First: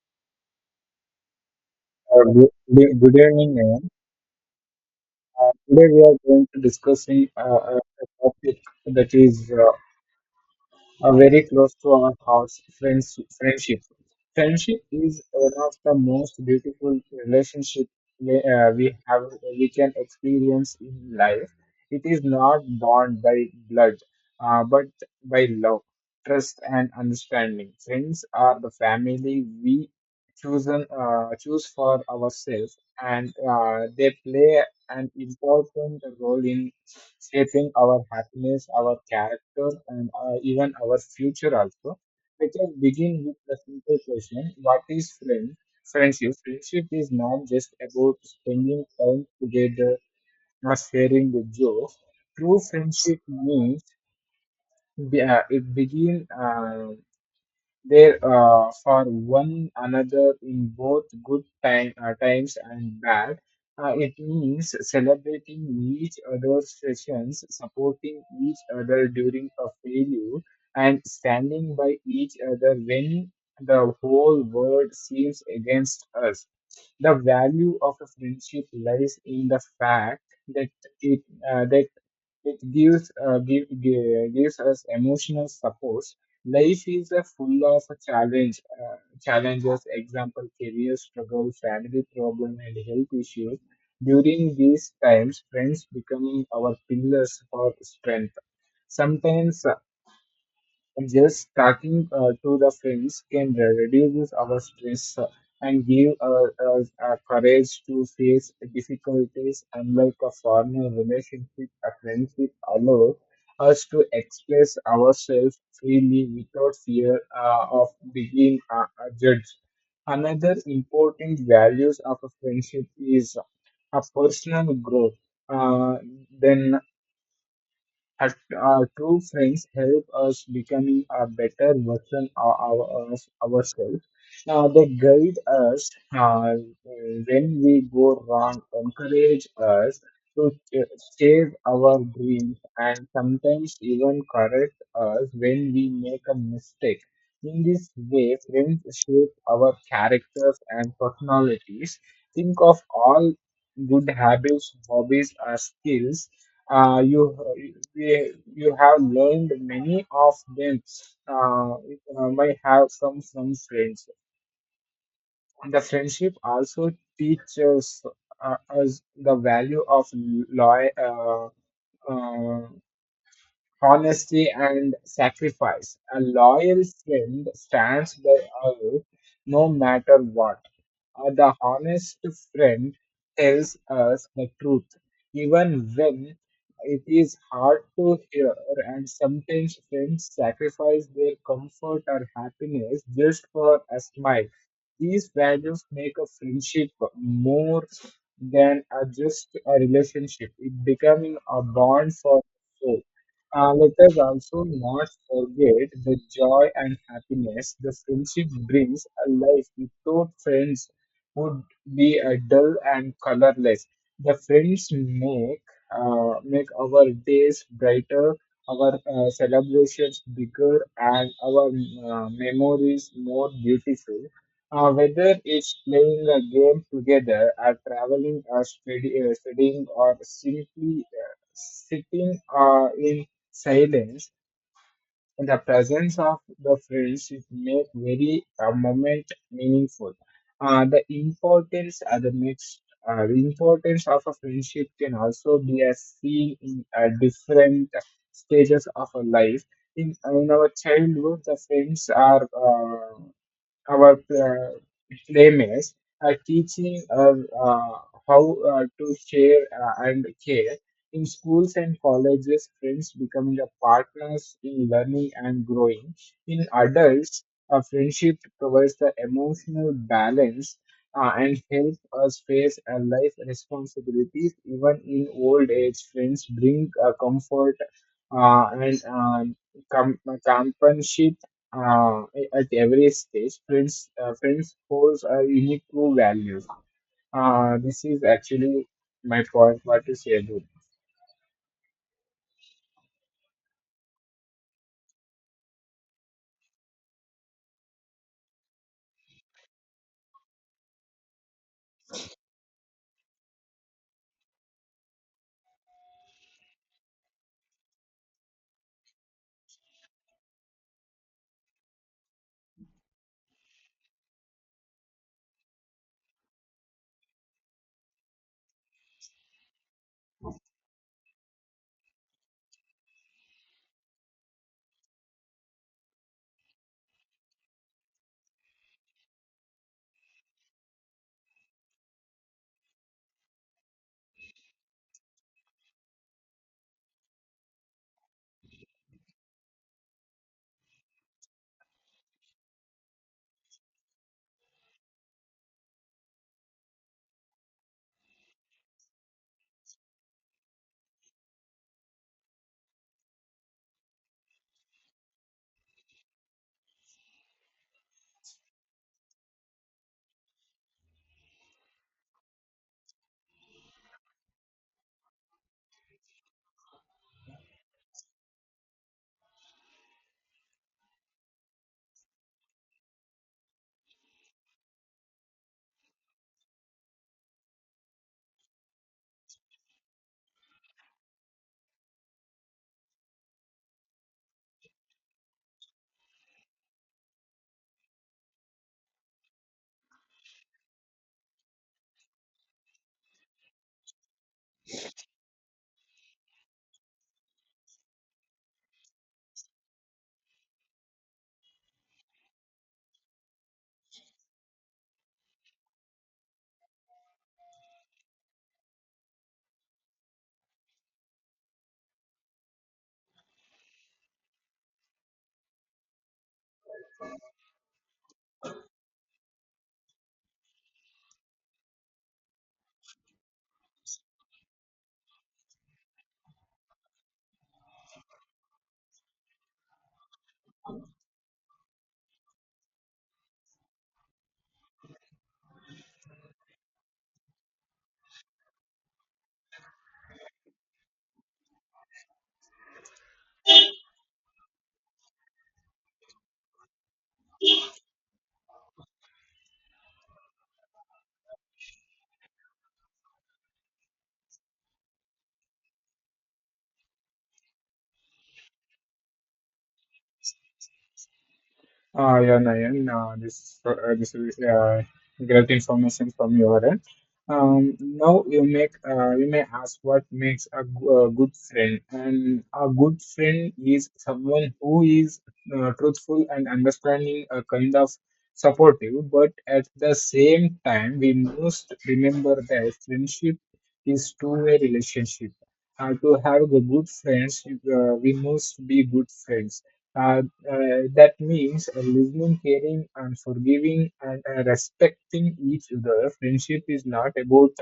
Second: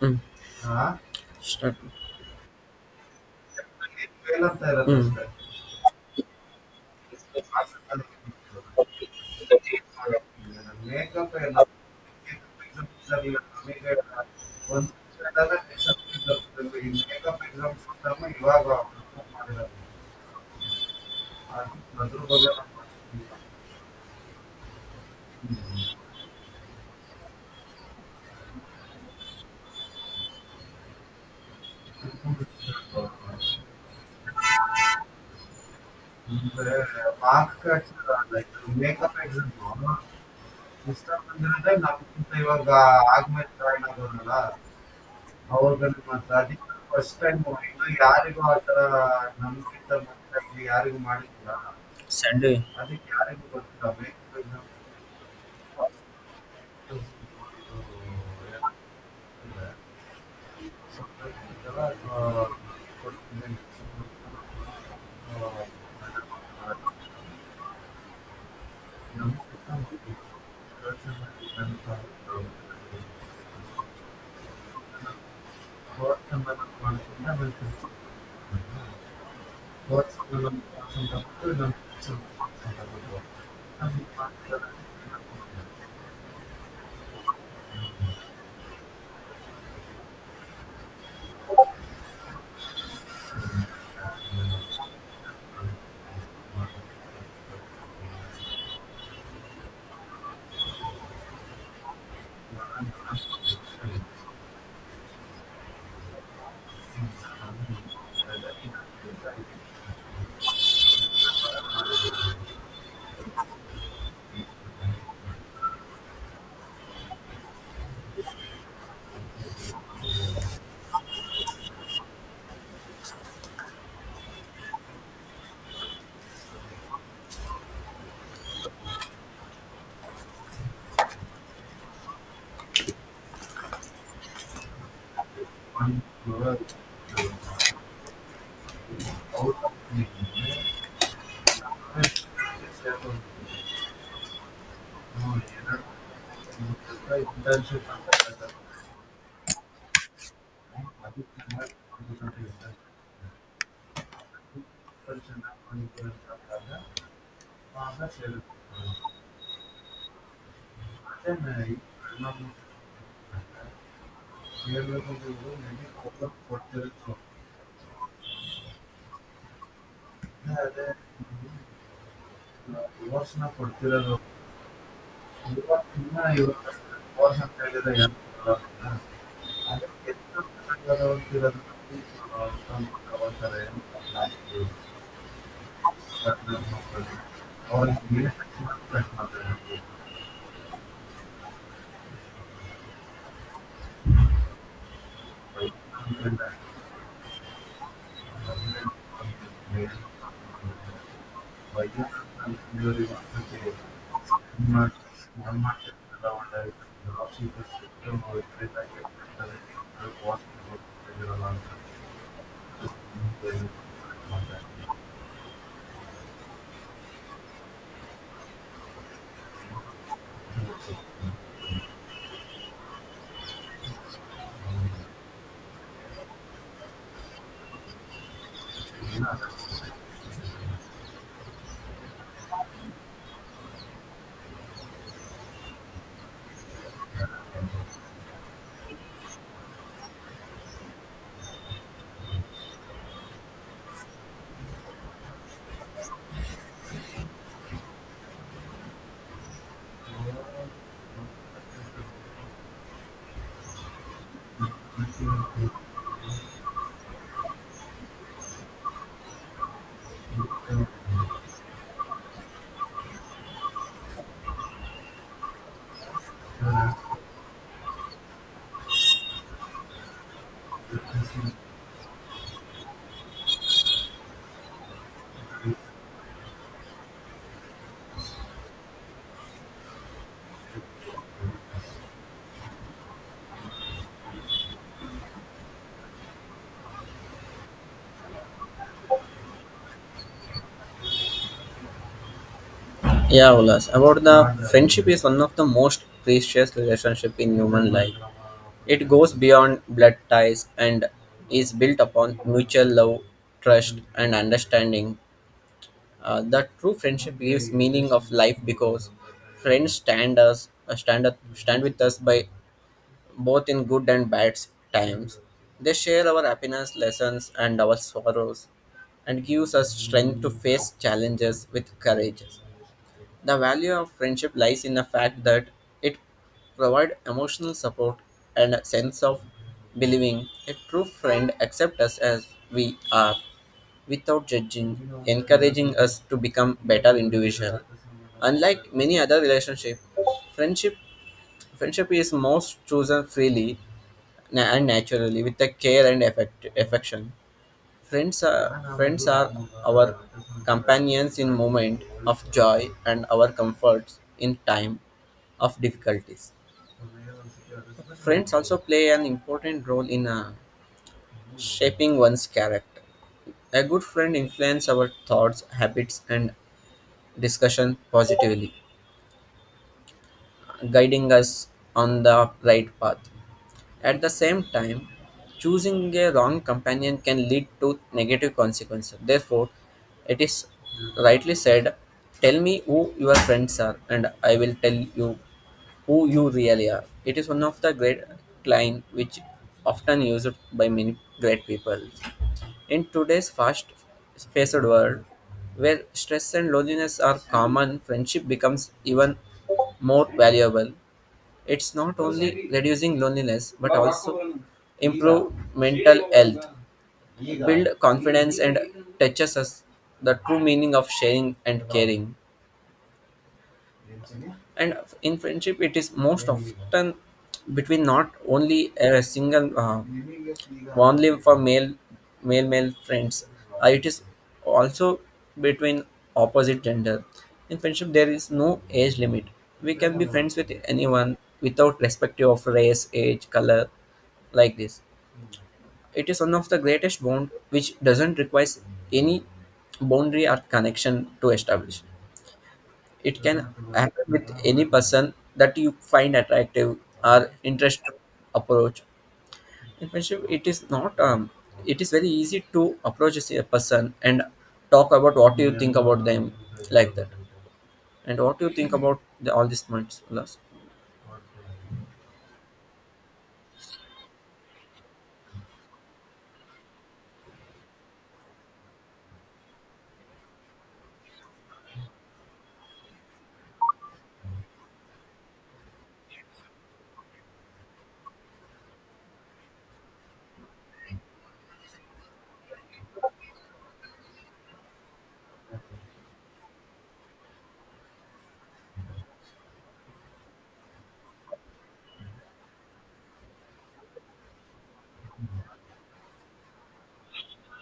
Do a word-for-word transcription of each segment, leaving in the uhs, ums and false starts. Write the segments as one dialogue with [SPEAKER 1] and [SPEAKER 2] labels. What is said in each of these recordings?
[SPEAKER 1] Mm, start.
[SPEAKER 2] Uh, good, good good evening, everyone.
[SPEAKER 1] Mm.
[SPEAKER 2] Uh, today we are going to discussing uh, a a topic that is uh, are very close to our hearts friends friendship friendship is one of the most beautiful relationship we, uh, we have we can experience in life it is not born by blood uh, but by love trust and understanding friends are the family we chosen uh, choose for ourselves and uh, they play and important role in shaping our happiness, our character, and uh, even our future also. Let us begin with the simple question: What is friend? Friendship. Friendship is not just about spending time together or sharing the jokes. True
[SPEAKER 1] Sunday.
[SPEAKER 2] friendship means be- uh, it begins there uh, for one another in both good time, uh, times and bad. Uh, it means celebrating each other's sessions, supporting each other during a failure, and standing by each other when the whole world seems against us. The value of a friendship lies in the fact that it uh, that it gives uh, give, gi- gives us emotional support. Life is uh, full of challenge, uh, challenges, example, career struggle, family problem, and health issues. During these times, friends becoming our pillars for strength. Sometimes just talking uh, to the friends can reduce our stress uh, and give uh, us uh, courage to face difficulties. Unlike a formal relationship, a friendship allows us to express ourselves freely without fear uh, of being uh, uh, judged. Another important values of a friendship is a personal growth. Uh, then her uh, true friends help us becoming a better version of, our, of ourselves. Uh, they guide us uh, when we go wrong, encourage us to ch- chase our dreams, and sometimes even correct us when we make a mistake. In this way, friends shape our characters and personalities. Think of all good habits, hobbies, or skills uh, you we, you have learned many of them. Uh, uh, might have come from friends. The friendship also teaches uh, us the value of loy- uh, uh, honesty and sacrifice. A loyal friend stands by us no matter what. Uh, the honest friend tells us the truth, even when it is hard to hear, and sometimes friends sacrifice their comfort or happiness just for a smile. These values make a friendship more than a just a relationship. It becoming a bond for soul. Uh, let us also not forget the joy and happiness the friendship brings. A life without friends would be uh, dull and colorless. The friends make uh, make our days brighter, our uh, celebrations bigger, and our uh, memories more beautiful. Uh, whether it's playing a game together, or traveling, or study, uh, studying, or simply uh, sitting uh, in silence, and the presence of the friends it make very uh, moment meaningful. Uh, the importance uh, the next uh, the importance of a friendship can also be as seen in uh, different stages of a life. In, in our childhood, the friends are uh, our uh, playmates are teaching us uh, how uh, to share uh, and care in schools and colleges friends becoming a partners in learning and growing in adults a friendship provides the emotional balance uh, and help us face our life responsibilities even in old age friends bring uh, comfort uh, and um, com- companionship uh, at every stage, friends, uh, friends holds a unique true value. Uh, this is actually my point. What to say, dude?
[SPEAKER 1] Yeah, Olas. About the friendship is one of the most precious relationship in human life. It goes beyond blood ties and is built upon mutual love, trust, and understanding. Uh, the true friendship gives meaning of life because friends stand us uh, stand up, stand with us by both in good and bad times. They share our happiness, lessons, and our sorrows, and gives us strength to face challenges with courage. The value of friendship lies in the fact that it provides emotional support and a sense of believing. A true friend accepts us as we are without judging, encouraging us to become better individuals. Unlike many other relationships, friendship friendship is most chosen freely na- and naturally with the care and affect, affection. Friends are, friends are our companions in moment of joy and our comforts in time of difficulties. Friends also play an important role in uh, shaping one's character. A good friend influences our thoughts, habits, and discussion positively, guiding us on the right path. At the same time, choosing a wrong companion can lead to negative consequences. Therefore, it is rightly said, "Tell me who your friends are, and I will tell you who you really are." It is one of the great line which often used by many great people. In today's fast paced world, where stress and loneliness are common, friendship becomes even more valuable. It's not only reducing loneliness but also improve mental health, build confidence, and teaches us the true meaning of sharing and caring. And in friendship, it is most often between not only a single uh, only for male male male friends. Uh, it is also between opposite gender. In friendship there is no age limit. We can be friends with anyone without respective of race, age, color, like this. It is one of the greatest bond which doesn't require any boundary or connection to establish. It can happen with any person that you find attractive or interested approach. In friendship, it is not um, it is very easy to approach a s- a person and talk about what you think about them, like that, and what you think about the, all these months.
[SPEAKER 2] Uh, yeah, Nayan, uh, this, uh, this is uh, great information from your end. Um, now you make uh, you may ask what makes a go- a good friend, and a good friend is someone who is uh, truthful and understanding, a kind of supportive. But at the same time, we must remember that friendship is two-way relationship. Uh, to have the good friends, uh, we must be good friends. Uh, uh, that means uh, listening, caring, and forgiving and uh, respecting each other. Friendship is not about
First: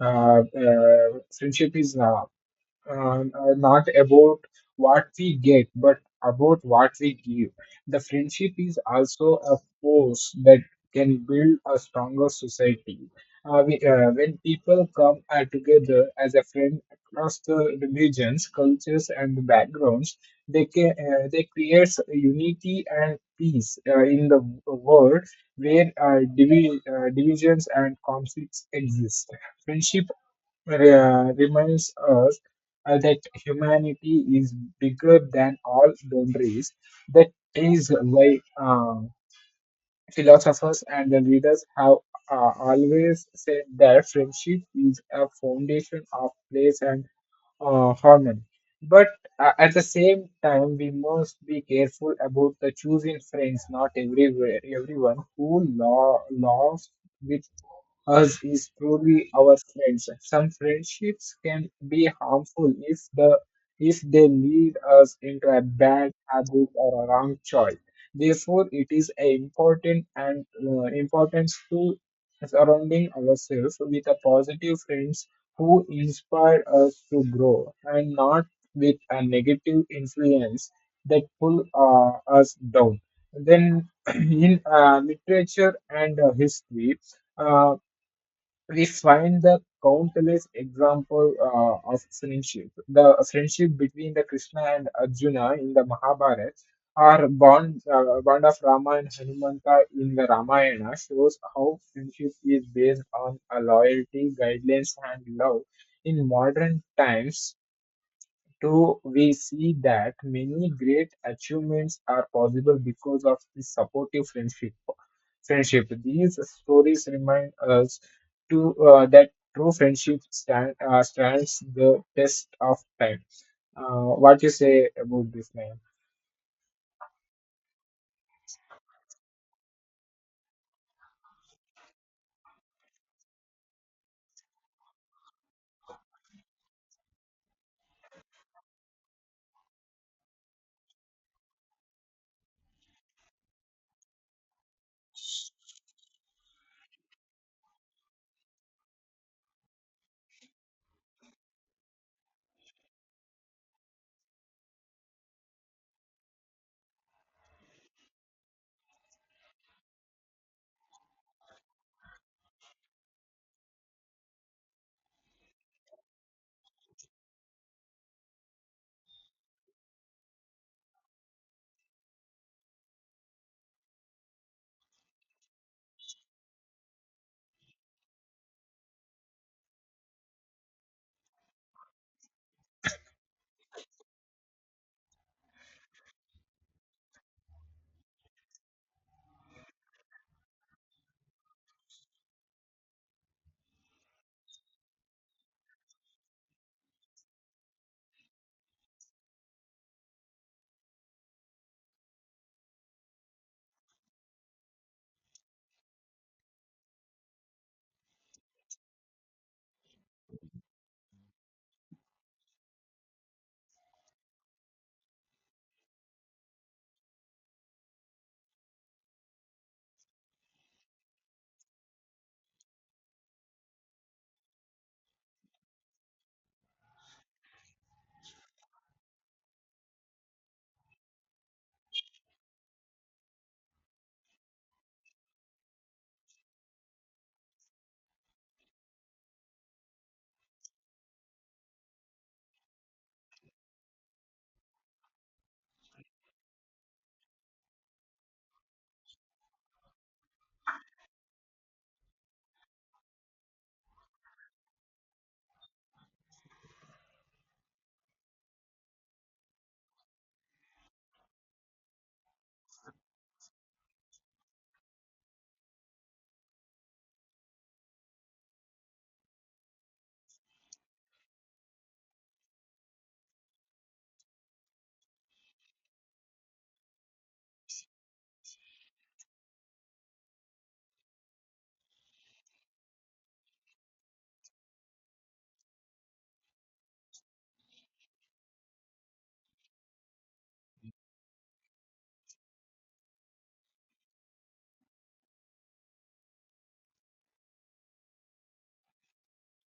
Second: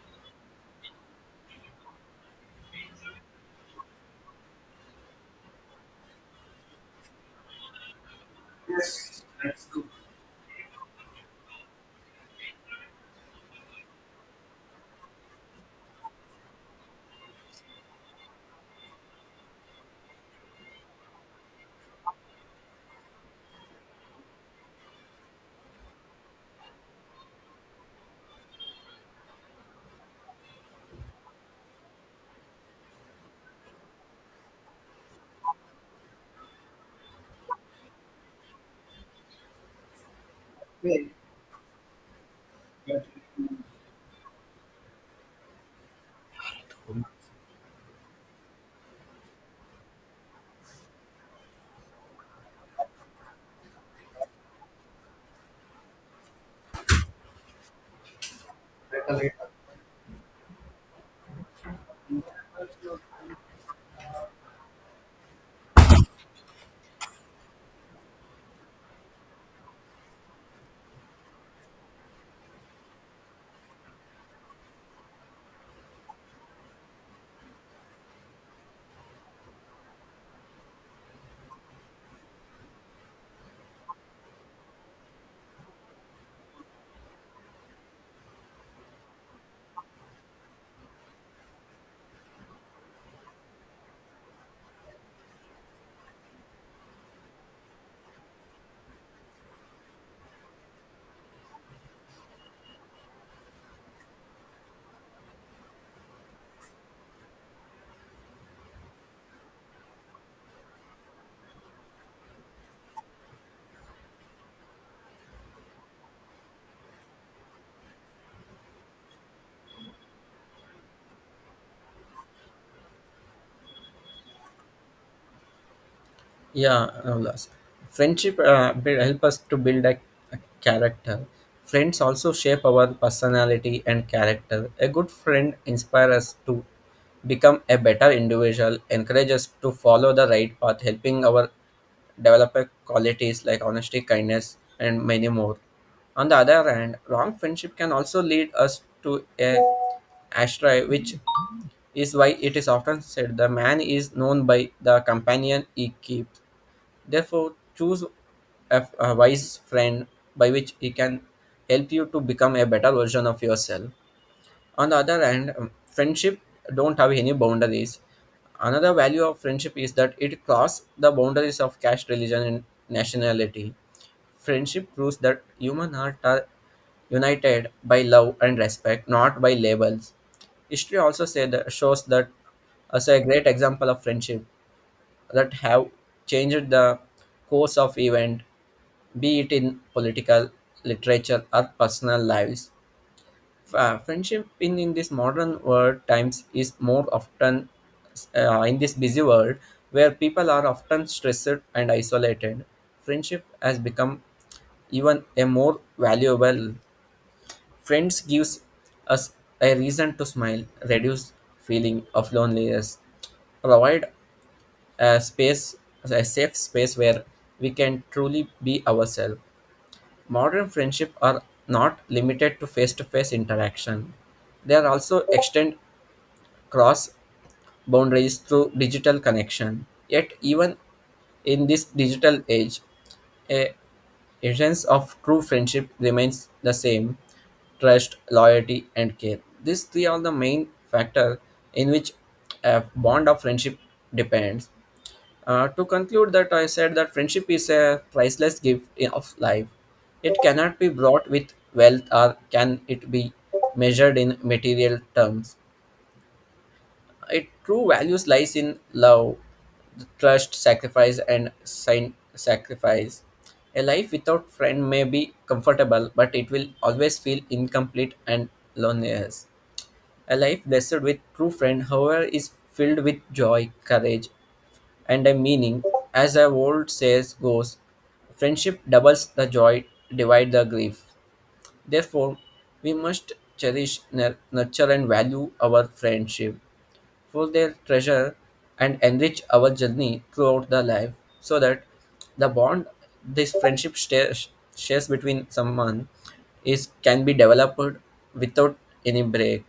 [SPEAKER 2] uh, uh, Friendship is not uh, uh, not about what we get, but about what we give. The friendship is also a force that can build a stronger society. Uh, we, uh, when people come uh, together as a friend across the religions, cultures, and backgrounds, they can uh, they create unity and peace uh, in the world where uh, divi- uh, divisions and conflicts exist. Friendship re- reminds us uh, that humanity is bigger than all boundaries. That is why uh, philosophers and the leaders have uh, always said that friendship is a foundation of place and uh, harmony. But uh, at the same time, we must be careful about the choosing friends. Not everywhere, everyone who lo- loves with us is truly our friends. Some friendships can be harmful if the if they lead us into a bad habit or a wrong choice. Therefore, it is a important and uh, importance to surrounding ourselves with a positive friends who inspire us to grow and not with a negative influence that pull uh, us down. Then in uh, literature and uh, history, uh, we find the countless example uh, of friendship. The friendship between the Krishna and Arjuna in the Mahabharata, or bond, uh, bond of Rama and Hanumanta in the Ramayana, shows how friendship is based on a loyalty, guidelines, and love. In modern times, so we see that many great achievements are possible because of the supportive friendship. Friendship. These stories remind us to uh, that true friendship stand, uh, stands the test of time. Uh, what you say about this, man?
[SPEAKER 1] Yeah, no loss. Friendship uh, build, help us to build a, a character. Friends also shape our personality and character. A good friend inspires us to become a better individual, encourage us to follow the right path, helping our develop a qualities like honesty, kindness, and many more. On the other hand, wrong friendship can also lead us to a astray, which is why it is often said the man is known by the companion he keeps. Therefore, choose a, a wise friend by which he can help you to become a better version of yourself. On the other hand, um, friendship don't have any boundaries. Another value of friendship is that it crosses the boundaries of caste, religion, and nationality. Friendship proves that human hearts are united by love and respect, not by labels. History also say that shows that as a great example of friendship that have changed the course of event, be it in political, literature, or personal lives. Uh, friendship in, in this modern world times is more often uh, in this busy world where people are often stressed and isolated. Friendship has become even a more valuable. Friends gives us a reason to smile, reduce feeling of loneliness, provide a space, a safe space where we can truly be ourselves. Modern friendship are not limited to face-to-face interaction. They are also extend cross boundaries through digital connection. Yet even in this digital age, a essence of true friendship remains the same: trust, loyalty, and care. These three are the main factor in which a bond of friendship depends. Uh, to conclude that I said that friendship is a priceless gift i- of life. It cannot be bought with wealth or can it be measured in material terms. Its true values lies in love, trust, sacrifice and sign sacrifice. A life without friend may be comfortable but it will always feel incomplete and loneliness. A life blessed with true friend however is filled with joy, courage and a meaning. As the old says goes, friendship doubles the joy, divide the grief. Therefore, we must cherish, nur- nurture, and value our friendship for their treasure and enrich our journey throughout the life, so that the bond this friendship shares, shares between someone is can be developed without any break.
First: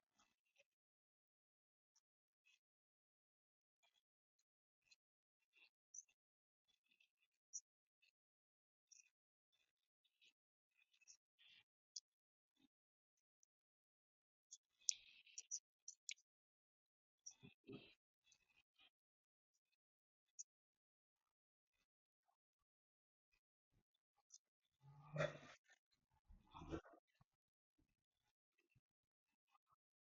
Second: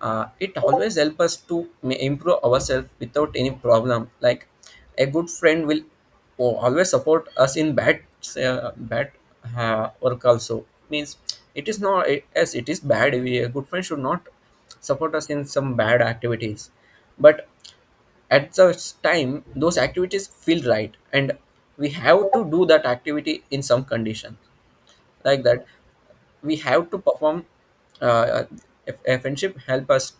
[SPEAKER 1] Uh, it always helps us to ma- improve ourselves without any problem, like a good friend will o- always support us in bad uh, bad uh, work. Also means it is not it- as it is bad we, a good friend should not support us in some bad activities, but at such time those activities feel right and we have to do that activity in some condition, like that we have to perform. Uh, if a friendship help us,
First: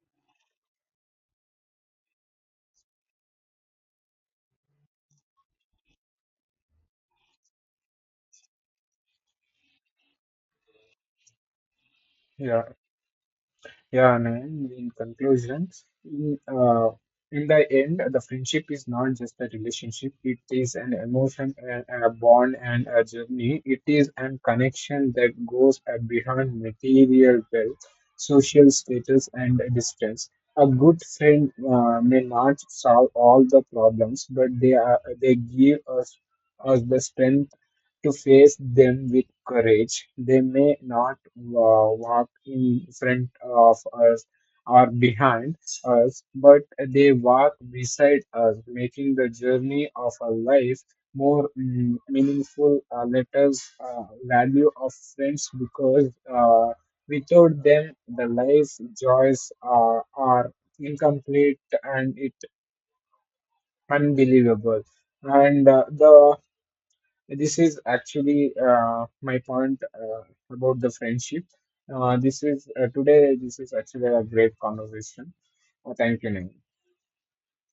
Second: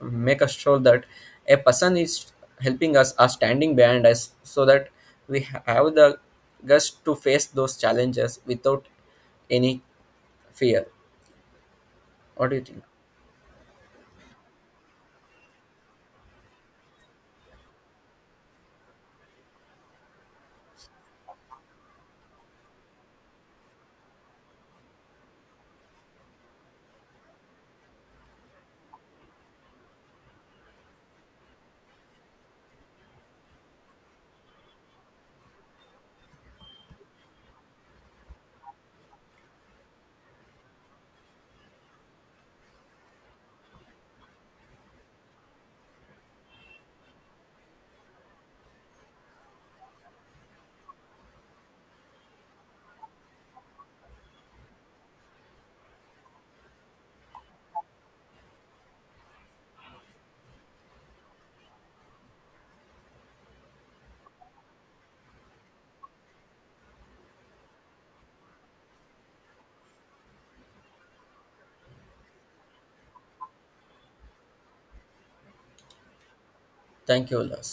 [SPEAKER 1] make us sure that a person is helping us are standing behind us, so that we have the guts to face those challenges without any fear. What do
[SPEAKER 2] Yeah.
[SPEAKER 1] you think?
[SPEAKER 2] Yeah, man. In conclusion, in, uh, in the end, the friendship is not just a relationship. It is an emotion and a bond and a journey. It is an connection that goes uh, beyond material wealth, social status, and distance. A good friend uh, may not solve all the problems, but they are they give us us the strength to face them with courage. They may not wa- walk in front of us or behind us, but they walk beside us, making the journey of our life more mm, meaningful. Uh, let us uh, value of friends because uh, without them, the life joys uh, are incomplete and it unbelievable and uh, the this is actually uh, my point uh, about the friendship. Uh, this is uh, today. This is actually a great conversation. Uh, thank you, Nehal.
[SPEAKER 1] Thank you, Ulas.